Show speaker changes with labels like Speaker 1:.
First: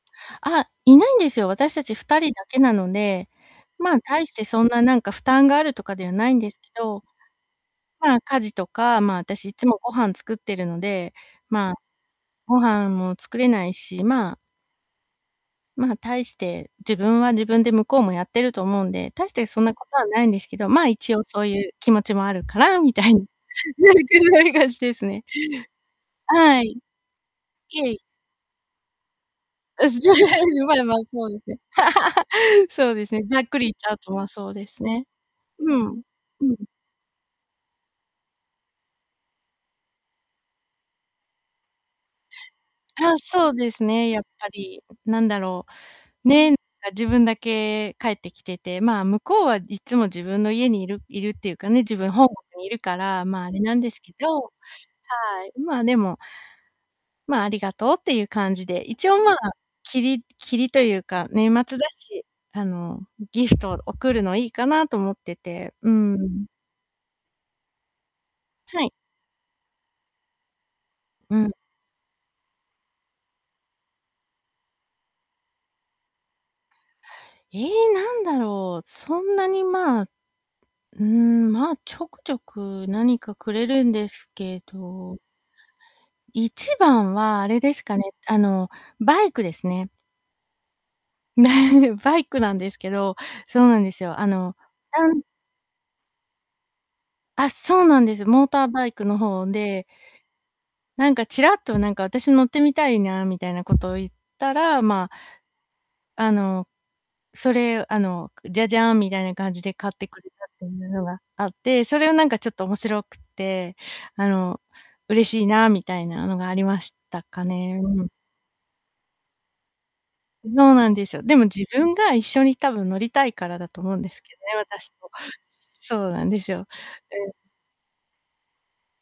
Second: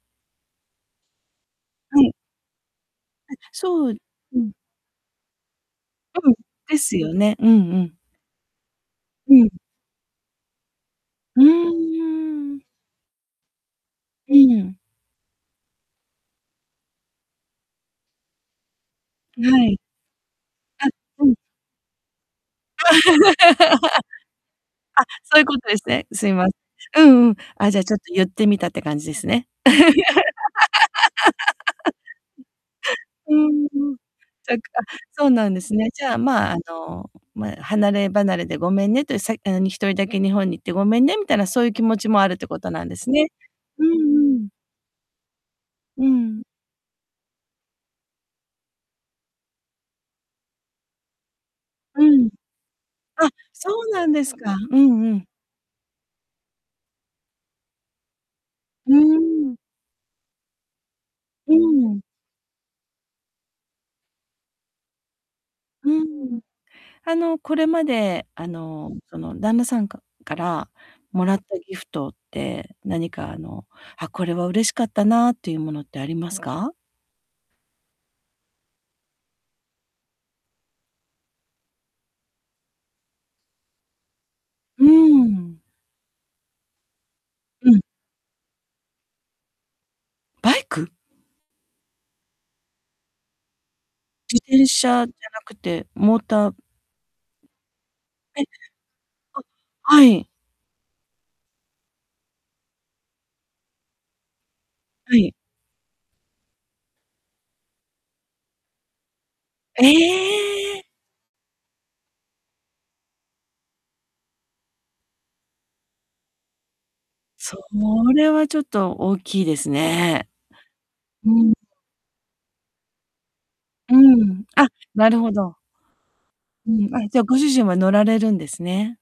Speaker 1: あ、いないんですよ。私たち
Speaker 2: は
Speaker 1: ふ
Speaker 2: い。
Speaker 1: たりだけなので、
Speaker 2: あ、そ
Speaker 1: ま
Speaker 2: う、
Speaker 1: あ、大し
Speaker 2: う
Speaker 1: て
Speaker 2: ん。
Speaker 1: そんななんか負担があるとかでは
Speaker 2: 多
Speaker 1: な
Speaker 2: 分、
Speaker 1: いんですけ
Speaker 2: です
Speaker 1: ど、
Speaker 2: よね。うんうん。
Speaker 1: まあ、家事とか、まあ、あ
Speaker 2: う
Speaker 1: たしい
Speaker 2: ん。
Speaker 1: っつもご飯作ってるので、
Speaker 2: うん、
Speaker 1: ま
Speaker 2: う
Speaker 1: あ、
Speaker 2: ー
Speaker 1: ご
Speaker 2: ん。
Speaker 1: 飯も作れないし、ま
Speaker 2: う
Speaker 1: あ
Speaker 2: ん。
Speaker 1: まあ、大して、自分は自分で向こうもやってると思うんで、大し
Speaker 2: ん、
Speaker 1: てそん
Speaker 2: は
Speaker 1: な
Speaker 2: い。
Speaker 1: ことはないんですけど、まあ、
Speaker 2: あ、
Speaker 1: 一応
Speaker 2: うん。
Speaker 1: そうゆう気持ちもあるから、みたいなん
Speaker 2: あ、
Speaker 1: てぐらいがしてすね。
Speaker 2: そゆことですね。すいま
Speaker 1: はい。
Speaker 2: うんうん。あ、
Speaker 1: い
Speaker 2: じゃ、
Speaker 1: え
Speaker 2: ちょっ
Speaker 1: い。
Speaker 2: と言ってみたって感じですね。
Speaker 1: う、じゃ そうですね。そうですね、
Speaker 2: う
Speaker 1: ざっくり
Speaker 2: ん
Speaker 1: 言っちゃ
Speaker 2: うん。
Speaker 1: うと、ま、そう
Speaker 2: あ、
Speaker 1: ですね。
Speaker 2: そうなんです
Speaker 1: う
Speaker 2: ね。
Speaker 1: ん。
Speaker 2: じゃあ、ま
Speaker 1: う
Speaker 2: あ、あ
Speaker 1: ん。
Speaker 2: の、まあ、離れ離れでごめんねって、さいあ、に1人だけ日本に行ってごめんねみたいな、そうゆ気持ちもあるってことなんです
Speaker 1: ああ、
Speaker 2: ね。
Speaker 1: そうです
Speaker 2: うん
Speaker 1: ね。やっ
Speaker 2: う
Speaker 1: ぱ
Speaker 2: ん。
Speaker 1: り。なんだろう。
Speaker 2: うん。
Speaker 1: ね、か、自分だけ帰ってきてて、まあ、向こうはいっつも自分の家にいるいるっていうかね、自
Speaker 2: う
Speaker 1: 分、本
Speaker 2: ん。
Speaker 1: 国にいるから、
Speaker 2: あ、
Speaker 1: ま、あれ
Speaker 2: そ
Speaker 1: なん
Speaker 2: う
Speaker 1: です
Speaker 2: なん
Speaker 1: け
Speaker 2: です
Speaker 1: ど、
Speaker 2: か。うんうん。
Speaker 1: はい。ん、まあ、でもまあ、ありがとう、ってゆう感じで、
Speaker 2: うー
Speaker 1: 一応、まあ、
Speaker 2: ん。
Speaker 1: きりきりとゆうか、年
Speaker 2: う
Speaker 1: 末
Speaker 2: ん
Speaker 1: だ
Speaker 2: うん。
Speaker 1: し、あの、ギフト、贈るのいいかなと思ってて。う
Speaker 2: う
Speaker 1: ー
Speaker 2: んうん。
Speaker 1: ん。
Speaker 2: あの、これまで、あ
Speaker 1: はい。
Speaker 2: の、その、旦那さんかから貰
Speaker 1: う
Speaker 2: っ
Speaker 1: ん。
Speaker 2: たギフトで、何か、あの、あ、これは嬉しかったなっていうものってありますか？
Speaker 1: ええ、なんだろう、そんなにまあ。うーん、まあ、ちょくちょく何かくれるんですけ
Speaker 2: う
Speaker 1: ど
Speaker 2: ん。
Speaker 1: 一番はあれで
Speaker 2: うん。
Speaker 1: すかね、あの、バイクですね。
Speaker 2: バイク？
Speaker 1: なんで、バイクなんですけど、そうなんですよ。あ
Speaker 2: 自
Speaker 1: の、
Speaker 2: 転
Speaker 1: だ
Speaker 2: 車じ
Speaker 1: ん
Speaker 2: ゃなくて、モーター
Speaker 1: あ、そうなんです。
Speaker 2: は
Speaker 1: モー
Speaker 2: い。
Speaker 1: ターバイクの方で
Speaker 2: あ。はい。
Speaker 1: なんか、ちらっと、なんか、「私乗ってみたいな」、みたいなことを言ったら、まあ
Speaker 2: はい。
Speaker 1: あの、それ、あの、ジャジャーン、みたいな感じで
Speaker 2: え
Speaker 1: 買ってくれたってい
Speaker 2: え。
Speaker 1: うのがあって、それはなんかちょっと面白くって、あの、嬉しいな、みたいなのがありましたか
Speaker 2: そ
Speaker 1: ね。うん。
Speaker 2: れはちょっと大きいですね。
Speaker 1: そうなんですよ。
Speaker 2: う
Speaker 1: でも、
Speaker 2: ん。
Speaker 1: 自分が一緒に、多分乗りたいからだと
Speaker 2: う
Speaker 1: 思うんですけど
Speaker 2: ん、
Speaker 1: ね、
Speaker 2: あ、
Speaker 1: 私と。
Speaker 2: なるほど。
Speaker 1: そうなんですよ。
Speaker 2: うん、あ、じゃ、
Speaker 1: うん。
Speaker 2: ご主人は乗られるんですね。